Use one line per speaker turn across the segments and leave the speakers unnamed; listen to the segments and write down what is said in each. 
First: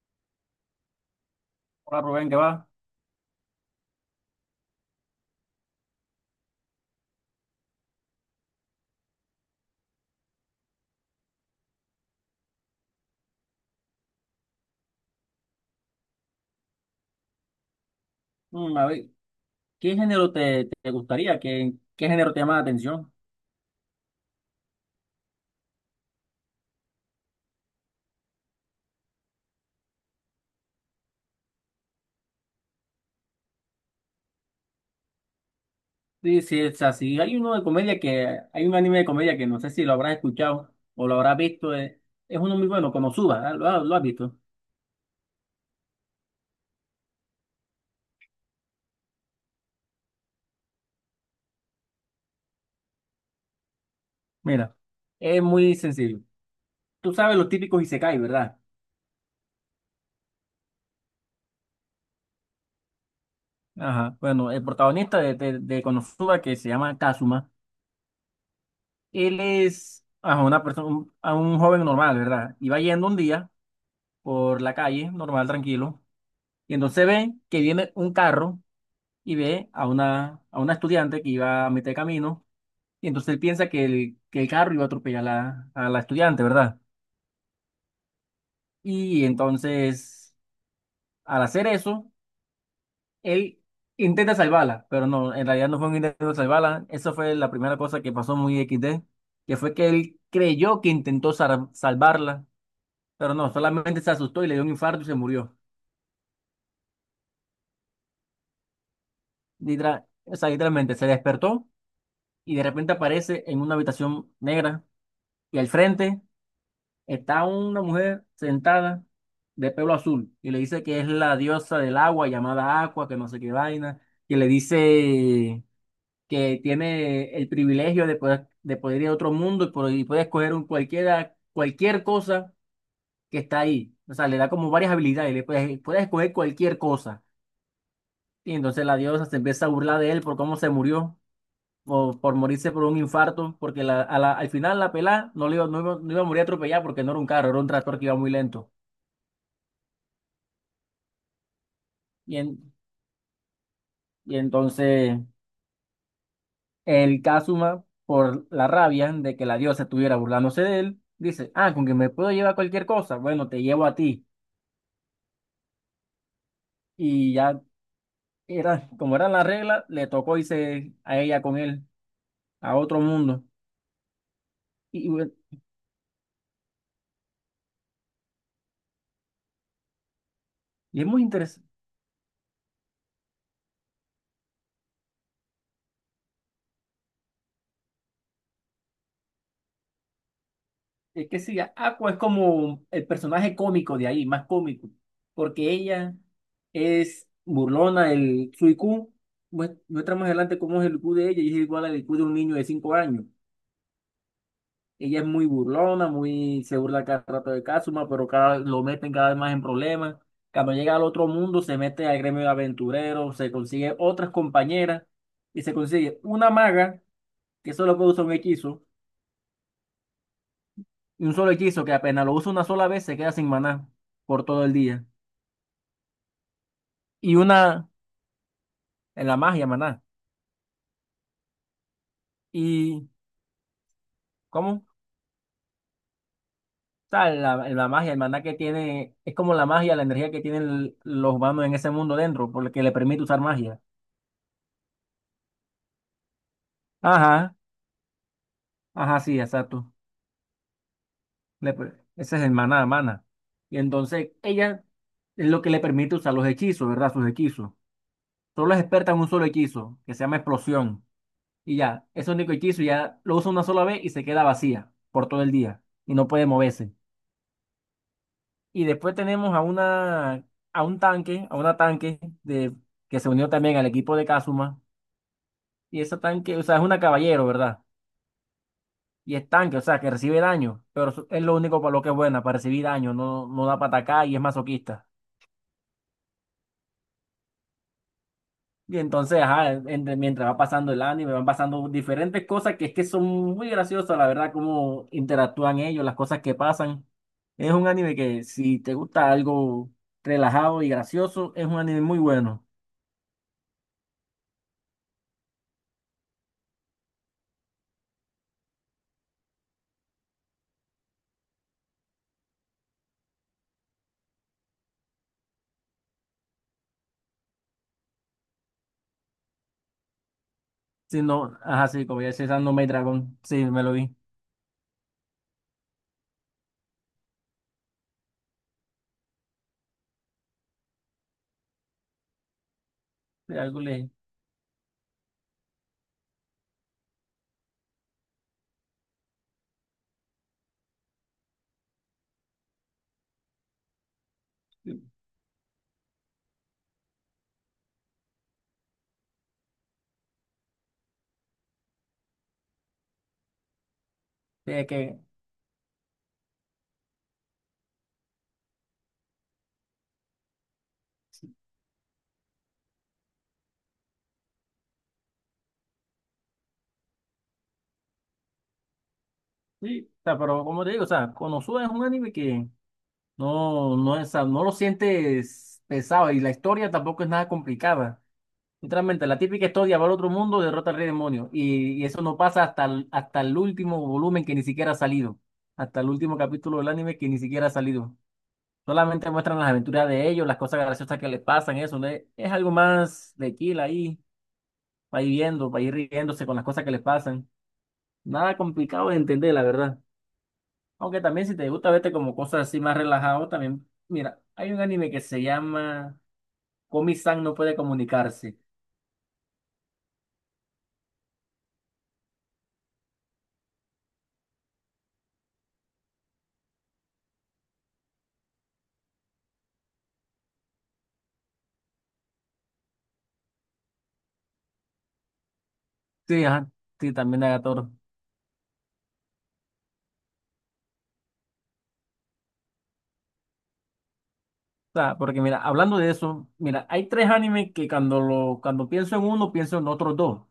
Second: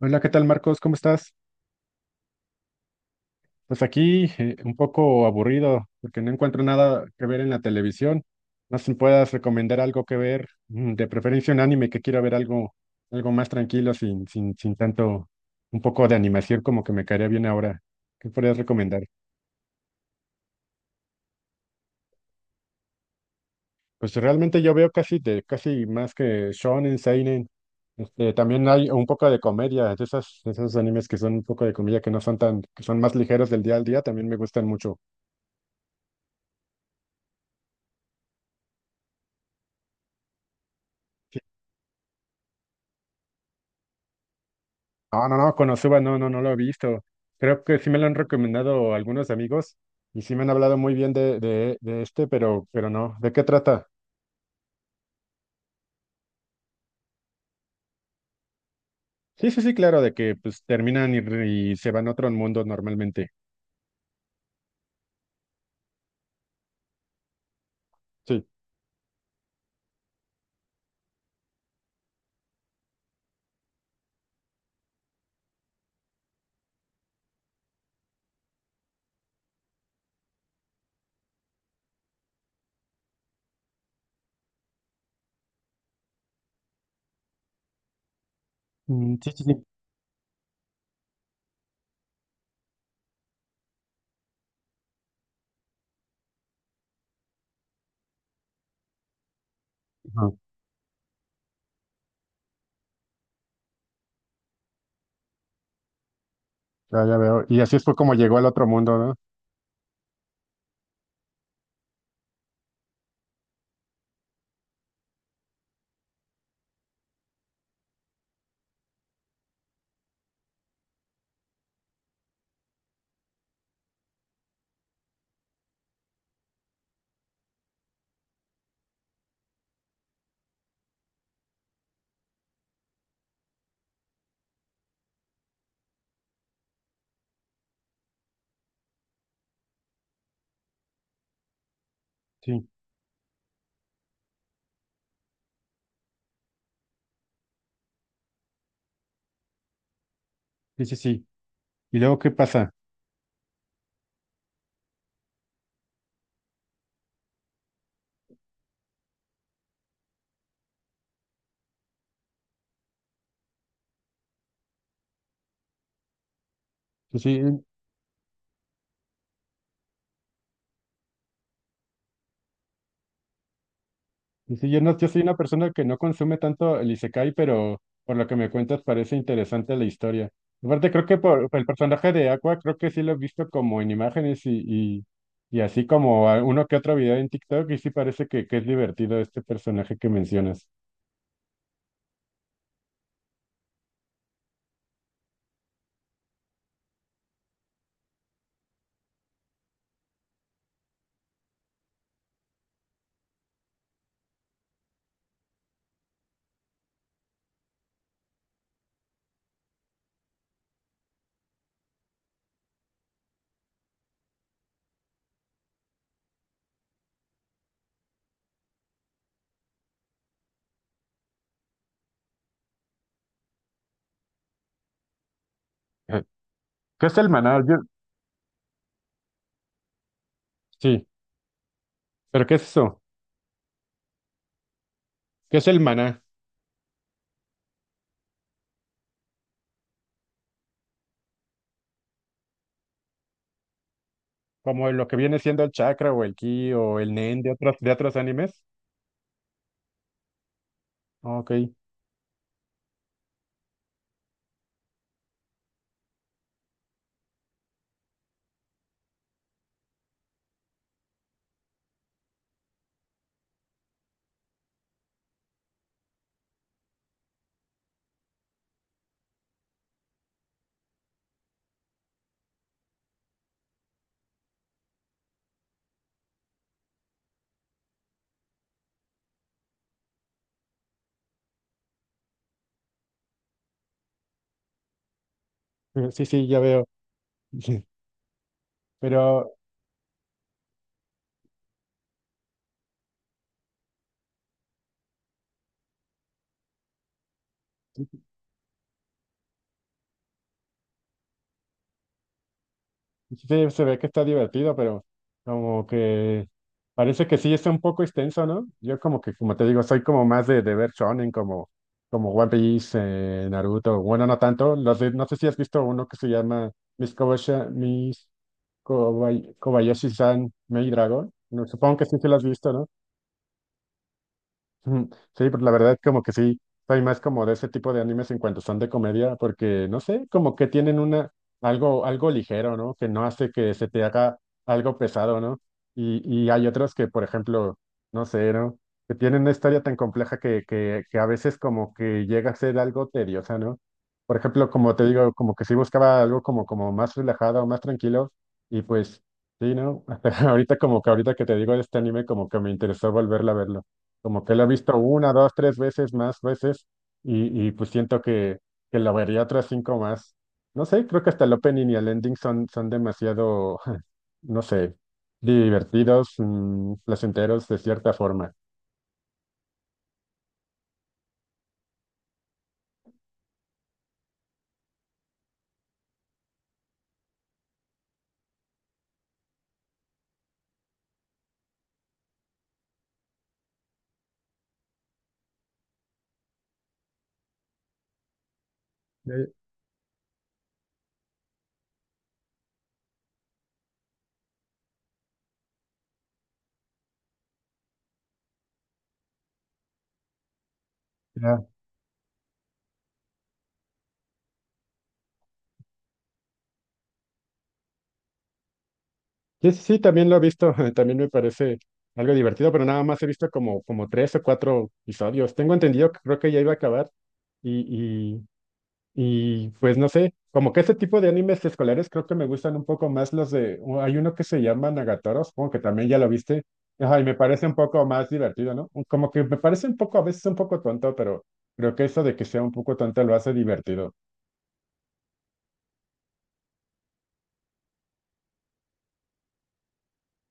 Hola, ¿qué tal, Marcos? ¿Cómo estás?
Hola Rubén, ¿qué va?
Pues aquí un poco aburrido porque no encuentro nada que ver en la televisión. No sé si puedas recomendar algo que ver, de preferencia un anime, que quiero ver algo, algo más tranquilo, sin tanto, un poco de animación, como que me caería bien ahora. ¿Qué podrías
A
recomendar?
ver, ¿qué género te gustaría? ¿Qué género te llama la atención?
Pues realmente yo veo casi casi más que shonen, seinen. También hay un poco de comedia, de esas, de esos animes que son un poco de comedia, que no son tan, que son más ligeros, del día al día, también me gustan mucho.
Sí, sí, o sea, si hay uno de comedia que, hay un anime de comedia que no sé si lo habrás escuchado o lo habrás visto, es, uno muy bueno, Konosuba, ¿ah? ¿Lo has visto?
No, no, no, Konosuba no, no, no lo he visto. Creo que sí me lo han recomendado algunos amigos y sí me han hablado muy bien de este, pero no. ¿De qué trata?
Mira, es muy sencillo. Tú sabes los típicos Isekai, ¿verdad?
Sí, sí, sí, claro, de que pues terminan y se van a otro mundo normalmente.
Ajá, bueno, el protagonista de Konosuba que se llama Kazuma,
Sí.
él es ajá, una persona, a un joven normal, ¿verdad? Y va yendo un día por la calle, normal, tranquilo. Y entonces ve que viene un carro y ve a una estudiante que iba a mitad de camino. Y entonces él piensa que que el carro iba a atropellar a la estudiante, ¿verdad?
Mm,
Y
sí, sí, sí.
entonces, al hacer eso, él intenta salvarla, pero no, en realidad no fue un intento de salvarla. Eso fue la primera cosa que pasó muy XD, que fue que él
Ajá.
creyó que intentó salvarla, pero no, solamente se asustó y le dio un infarto y se murió.
Ya, ya veo. Y así fue como llegó al otro mundo, ¿no?
O sea, literalmente se despertó y de repente aparece en una habitación negra. Y al frente está una mujer sentada de pelo azul y le dice que es la diosa del agua llamada Aqua, que no sé qué vaina, y le dice que tiene el privilegio de poder ir a otro mundo y, y puede escoger cualquier cosa que está ahí. O sea, le da como varias habilidades, puedes escoger cualquier cosa. Y entonces la diosa se empieza a burlar de él por cómo se murió, o por
Sí,
morirse por un infarto, porque al final la pelada no iba a morir atropellada porque no era un carro, era un tractor que iba muy lento.
sí, sí, sí. ¿Y luego qué
Y,
pasa?
en- y entonces el Kazuma, por la rabia de que la diosa estuviera burlándose de él, dice, ah, con que me puedo llevar cualquier cosa, bueno, te llevo a ti.
Sí,
Y
sí.
ya era, como era la regla, le tocó irse a ella con él, a otro mundo.
Y sí, yo, no,
Y,
yo
y
soy
bueno,
una persona que no consume tanto el Isekai, pero por lo que me cuentas parece interesante la historia. Aparte,
y
creo
es
que
muy
por el
interesante.
personaje de Aqua, creo que sí lo he visto como en imágenes, y uno que otro video en TikTok, y sí parece que es divertido este personaje que mencionas.
Es que sí, Aqua es como el personaje cómico de ahí, más cómico, porque ella es burlona, su IQ, muestra más adelante cómo es el IQ de ella y es igual al IQ de un niño de 5 años. Ella es muy burlona, muy, se burla cada rato de Kazuma, pero lo meten cada vez más en problemas. Cuando llega al otro mundo, se mete al gremio de aventureros, se consigue otras compañeras y se consigue una maga que solo puede usar un hechizo. Y un solo hechizo que apenas lo usa una sola vez se queda sin maná por todo el día.
Ajá. ¿Qué es el
Y
maná?
una en la magia, maná.
Sí, pero ¿qué es eso?
¿Y cómo?
¿Qué es el maná?
O sea, la magia, el maná que tiene, es como la magia, la energía que tienen los humanos en ese mundo dentro, por lo que le permite usar magia.
Como lo que viene siendo el chakra, o el ki, o el nen
Ajá,
de otros animes.
ajá, sí, exacto.
Ok,
Ese es el maná, mana. Y entonces ella es lo que le permite usar los hechizos, ¿verdad? Sus hechizos. Solo es experta en un solo hechizo, que se llama explosión. Y ya, es el único hechizo, ya lo usa una sola vez y se queda vacía por todo el día y no puede moverse. Y después tenemos a una a un tanque, a una tanque de que se unió también al equipo de Kazuma, y ese tanque, o sea, es una caballero, ¿verdad? Y es tanque, o sea, que recibe daño, pero eso es lo único para lo que es buena, para recibir daño, no da para atacar y es masoquista.
sí, sí, ya veo.
Y entonces,
Pero
ajá, mientras va pasando el anime, van pasando diferentes cosas que es que son muy graciosas, la verdad, cómo interactúan ellos, las cosas que pasan. Es un anime que si te gusta algo relajado y gracioso, es un anime muy bueno.
sí, se ve que está divertido, pero como que parece que sí está un poco extenso, ¿no? Yo como que, como te digo, soy como más de ver shonen, como, como One Piece, Naruto, bueno, no tanto, no sé si has visto uno que se llama Miss Kobashi- Miss Kobay- Kobayashi-san Maid
Si
Dragon,
no,
no,
ajá,
supongo que
sí,
sí
como
se
ya
lo has
decía, esa
visto,
No me
¿no?
Dragon, sí, me lo vi.
Ujú. Sí, pues la verdad como que sí, soy más como de ese tipo de animes en cuanto son de comedia, porque no sé, como que tienen una algo ligero, ¿no? Que no hace
Sí,
que
algo
se te
le...
haga algo pesado, ¿no? Y hay otros que, por ejemplo, no sé, ¿no? Que tienen una historia tan compleja que, que a veces como que llega a ser algo tediosa, ¿no? Por ejemplo, como
sí,
te digo, como que sí buscaba algo como, como más relajado, más tranquilo, y pues sí, ¿no? Ahorita como que ahorita que te digo de este anime, como que me interesó volverla a verlo, como que la he
es
visto
que,
una, dos, tres veces, más veces, y pues siento que la vería otras cinco más. No sé, creo que hasta el opening y el ending son, son demasiado, no sé, divertidos, placenteros de cierta forma.
sí, o sea, pero como te digo, o sea, Konosuba es un anime que no, no, no lo sientes pesado y la historia tampoco es nada complicada. Literalmente, la típica historia va al otro mundo, derrota al rey demonio. Y eso no pasa hasta hasta el último volumen que ni siquiera ha salido. Hasta el último capítulo del anime que ni siquiera ha salido. Solamente
Ya,
muestran las aventuras de ellos, las cosas graciosas que les pasan, eso, ¿no? Es algo más de kill ahí, para ir viendo, para ir riéndose con las cosas que les pasan. Nada complicado de entender, la verdad. Aunque también si te
ya.
gusta verte como cosas así más relajado, también, mira, hay un anime que se llama Komi-san no puede comunicarse.
Sí, sí, sí, también lo he visto, también me parece algo divertido, pero nada más he visto como, como tres o cuatro episodios. Tengo entendido que creo que ya iba a acabar. Y, y pues no sé, como que ese tipo de animes escolares, creo que me gustan un poco más hay uno que se llama Nagatoro, supongo que también ya lo
Sí,
viste,
ajá, sí,
ajá, y me
también de
parece un
Agatoro.
poco más divertido, ¿no? Como que me parece un poco, a veces un poco tonto, pero creo que eso de que sea un poco tonto lo hace divertido.
Sea, porque mira, hablando de eso, mira, hay tres animes que cuando pienso en uno, pienso en otros dos.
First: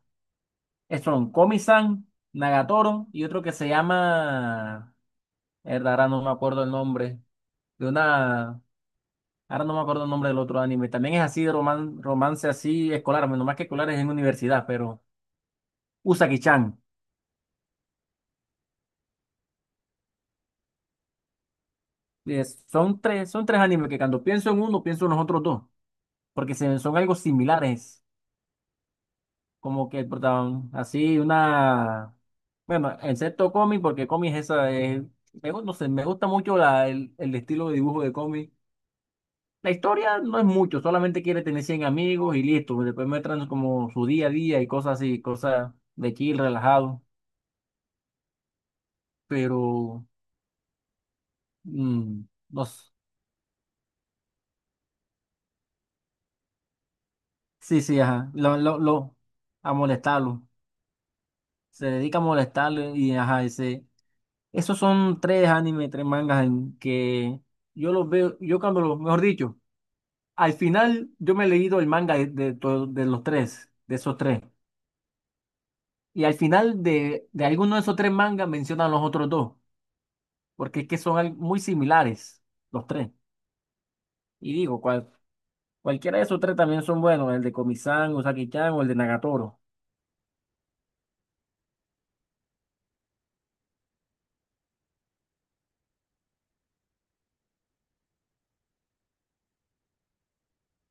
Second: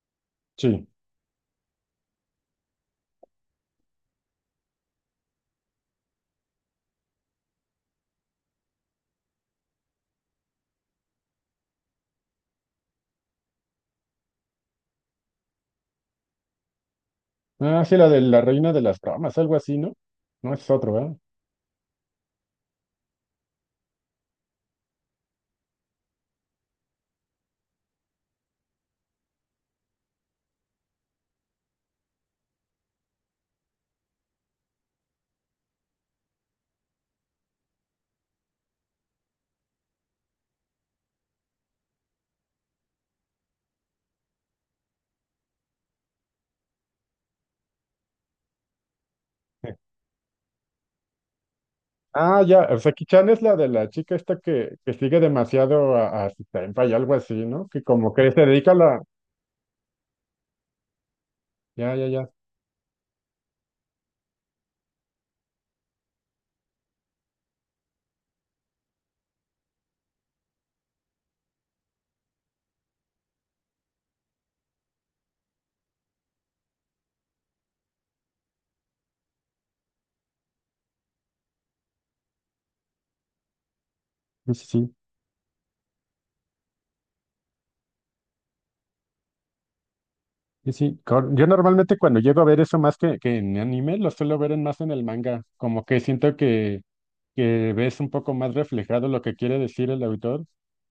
Sí.
Son Komi-san, Nagatoro y otro que se llama... Mierda, ahora no me acuerdo el nombre. De una... Ahora no me acuerdo el nombre del otro anime. También es así de romance así escolar, menos más que escolar es en universidad, pero Usagi-chan.
Ah, sí, la de la reina de las ramas, algo así, ¿no? No es otro, ¿verdad?
Son tres, animes que cuando pienso en uno, pienso en los otros dos, porque son algo similares. Como que el protagonista, así una, bueno, excepto cómic, porque cómic es esa, no sé, me gusta mucho el estilo de dibujo de cómic. La historia no es mucho, solamente quiere tener 100 amigos y listo, pues, después muestran como su día a día y cosas así, cosas de chill, relajado, pero, mm,
Ah, ya,
no
o
sé.
sea, Kichan es la de la chica esta que sigue demasiado a su senpai, y algo así, ¿no?
Sí,
Que
sí,
como que
ajá,
se dedica a la...
a molestarlo, se
Ya, ya,
dedica a
ya.
molestarlo y ajá, ese. Esos son tres animes, tres mangas en que yo los veo, yo cuando los, mejor dicho, al final yo me he leído el manga de los tres, de esos tres. Y al final de alguno de esos tres mangas mencionan los otros dos, porque es que son muy similares los tres.
Sí,
Y
sí,
digo,
sí.
cualquiera de esos tres también son buenos, el de Komi-san, Usagi-chan o el de Nagatoro.
Y sí, yo normalmente cuando llego a ver eso más que en anime, lo suelo ver más en el manga, como que siento que ves un poco más reflejado lo que quiere decir el autor,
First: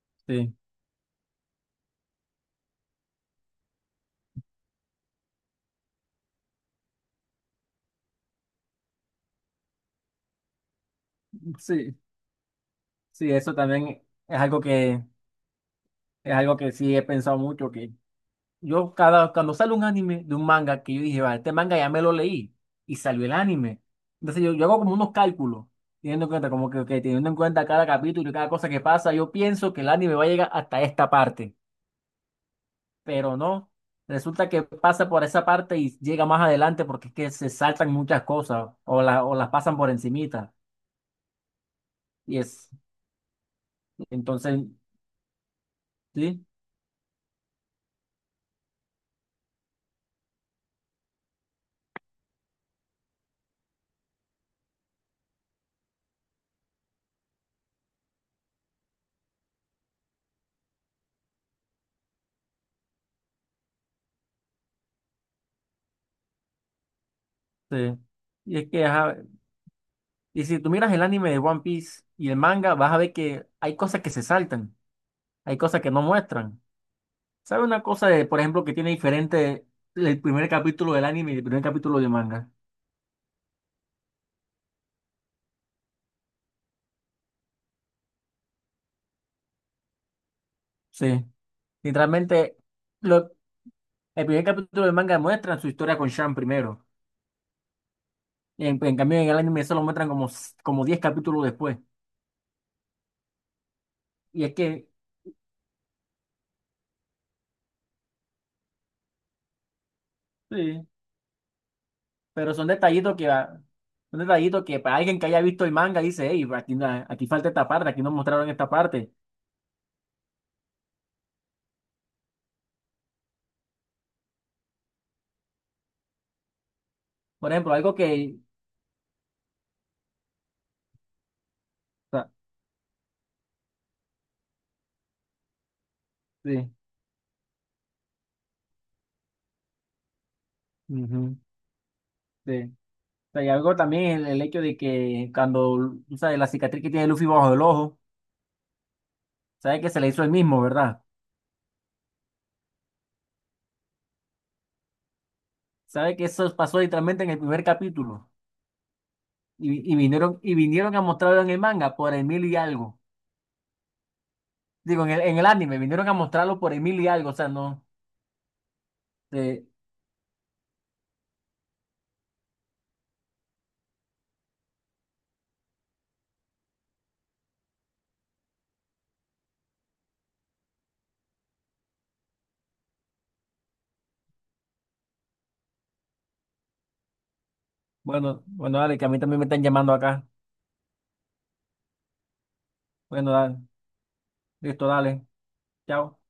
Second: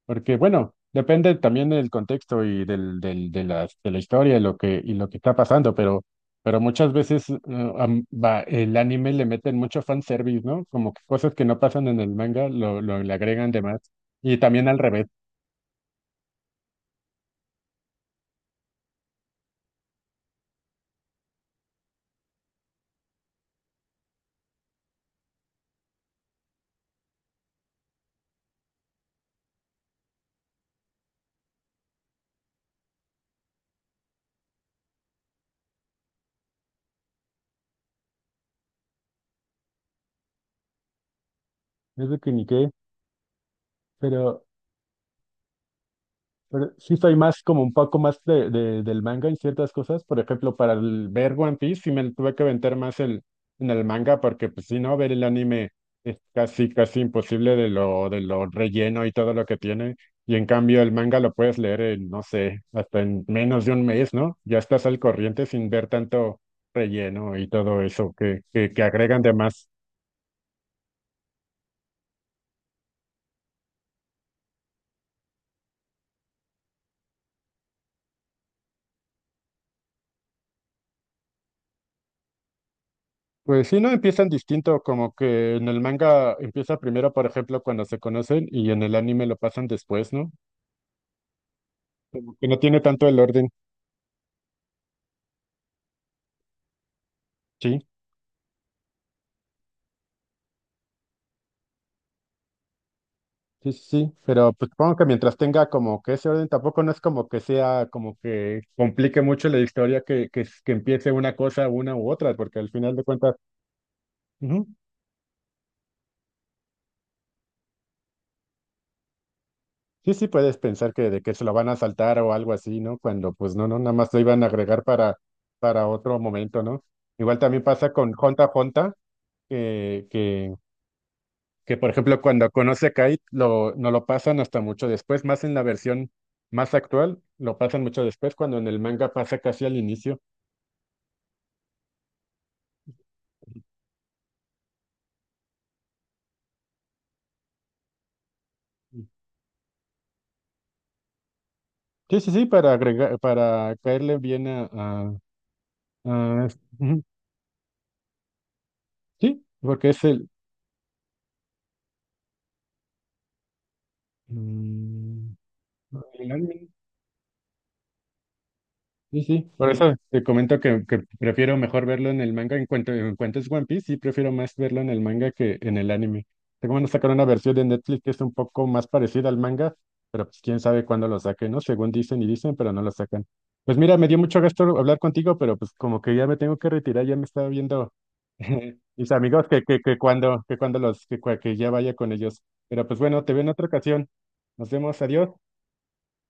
porque
Sí,
bueno, depende también del contexto y de de la historia, y lo que está pasando, pero muchas veces el anime le meten mucho fanservice, ¿no? Como que cosas que no pasan
sí,
en el manga lo le
sí,
agregan
eso
de más,
también
y
es algo
también al
que,
revés,
es algo que sí he pensado mucho. Yo cuando sale un anime de un manga que yo dije, vale, este manga ya me lo leí y salió el anime. Entonces yo, hago como unos cálculos, teniendo en cuenta, que teniendo en cuenta cada capítulo y cada cosa que pasa, yo pienso que el anime va a llegar hasta esta parte, pero no. Resulta que pasa por esa parte y llega más adelante porque es que se saltan muchas cosas o, o las pasan por encimita.
es de que
Y
ni
es,
qué, pero...
entonces, sí,
Pero sí soy más como un poco más del manga en ciertas cosas. Por ejemplo, para ver One Piece sí me tuve que aventar más en el manga, porque pues si no, ver el anime es casi, casi imposible de lo relleno y todo lo que tiene. Y en cambio el manga lo puedes leer en, no sé, hasta en menos de un mes, ¿no? Ya estás al corriente sin ver tanto relleno y todo
sí.
eso
Y es
que
que, ajá,
agregan de más.
y si tú miras el anime de One Piece y el manga, vas a ver que hay cosas que se saltan. Hay cosas que no muestran. ¿Sabe una cosa de, por ejemplo, que tiene diferente el primer capítulo del anime y el primer capítulo de manga?
Pues sí, no empiezan distinto, como que en el manga empieza primero, por ejemplo, cuando se conocen, y en el anime lo pasan después, ¿no?
Sí.
Como que
Literalmente,
no tiene tanto el
lo,
orden,
el primer capítulo de manga muestra su historia con Shan primero.
sí,
Y en, cambio, en el anime solo muestran como, como 10 capítulos después.
sí, sí, sí,
Y
pero
es
pues
que,
supongo que mientras tenga como que ese orden, tampoco no es como que sea como que complique mucho la historia, que
sí,
empiece una cosa, una u otra,
pero
porque
son
al final de
detallitos que,
cuentas,
son detallitos
ujú,
que para alguien que haya visto el manga dice, hey, aquí, aquí falta esta parte, aquí no mostraron esta parte.
sí, sí puedes pensar que de que se lo van a saltar o algo así, ¿no? Cuando pues no, no, nada más lo iban a agregar para otro momento, ¿no? Igual
Por
también
ejemplo,
pasa
algo
con
que,
Honta Honta que, que que por
o
ejemplo
sea,
cuando conoce a Kate no lo pasan hasta mucho después, más en la versión
sí,
más actual, lo pasan mucho después, cuando en el manga pasa casi al inicio.
ujú, sí. O sea, y algo también el hecho de que cuando, tú sabes, la cicatriz que tiene Luffy bajo el ojo, sabe que se la hizo él mismo, ¿verdad?
Sí, sí, sí, para agregar, para caerle bien a,
Sabe que
a-
eso pasó
ujú,
literalmente en el primer capítulo.
sí, porque
Y
es el,
vinieron a mostrarlo en el manga por el mil y algo. Digo, en el,
mm,
en el anime, vinieron a
el
mostrarlo
anime.
por el mil y algo. O sea, no.
Sí, sí,
eh,
por eso te comento que prefiero mejor verlo en el manga. En cuanto es One Piece, sí prefiero más verlo en el manga que en el anime. Tengo, van a sacar una versión de Netflix que es un poco más parecida al manga, pero pues quién sabe cuándo lo saquen, ¿no? Según dicen y dicen, pero no lo sacan. Pues mira, me dio mucho gusto hablar contigo, pero pues como que ya me tengo que retirar, ya me estaba viendo
bueno, bueno, dale, que a
mis
mí también me
amigos
están llamando acá.
que cuando los, que ya vaya con ellos. Pero pues bueno, te
Bueno,
veo en
dale,
otra ocasión. Nos
listo,
vemos,
dale.
adiós.
Chao.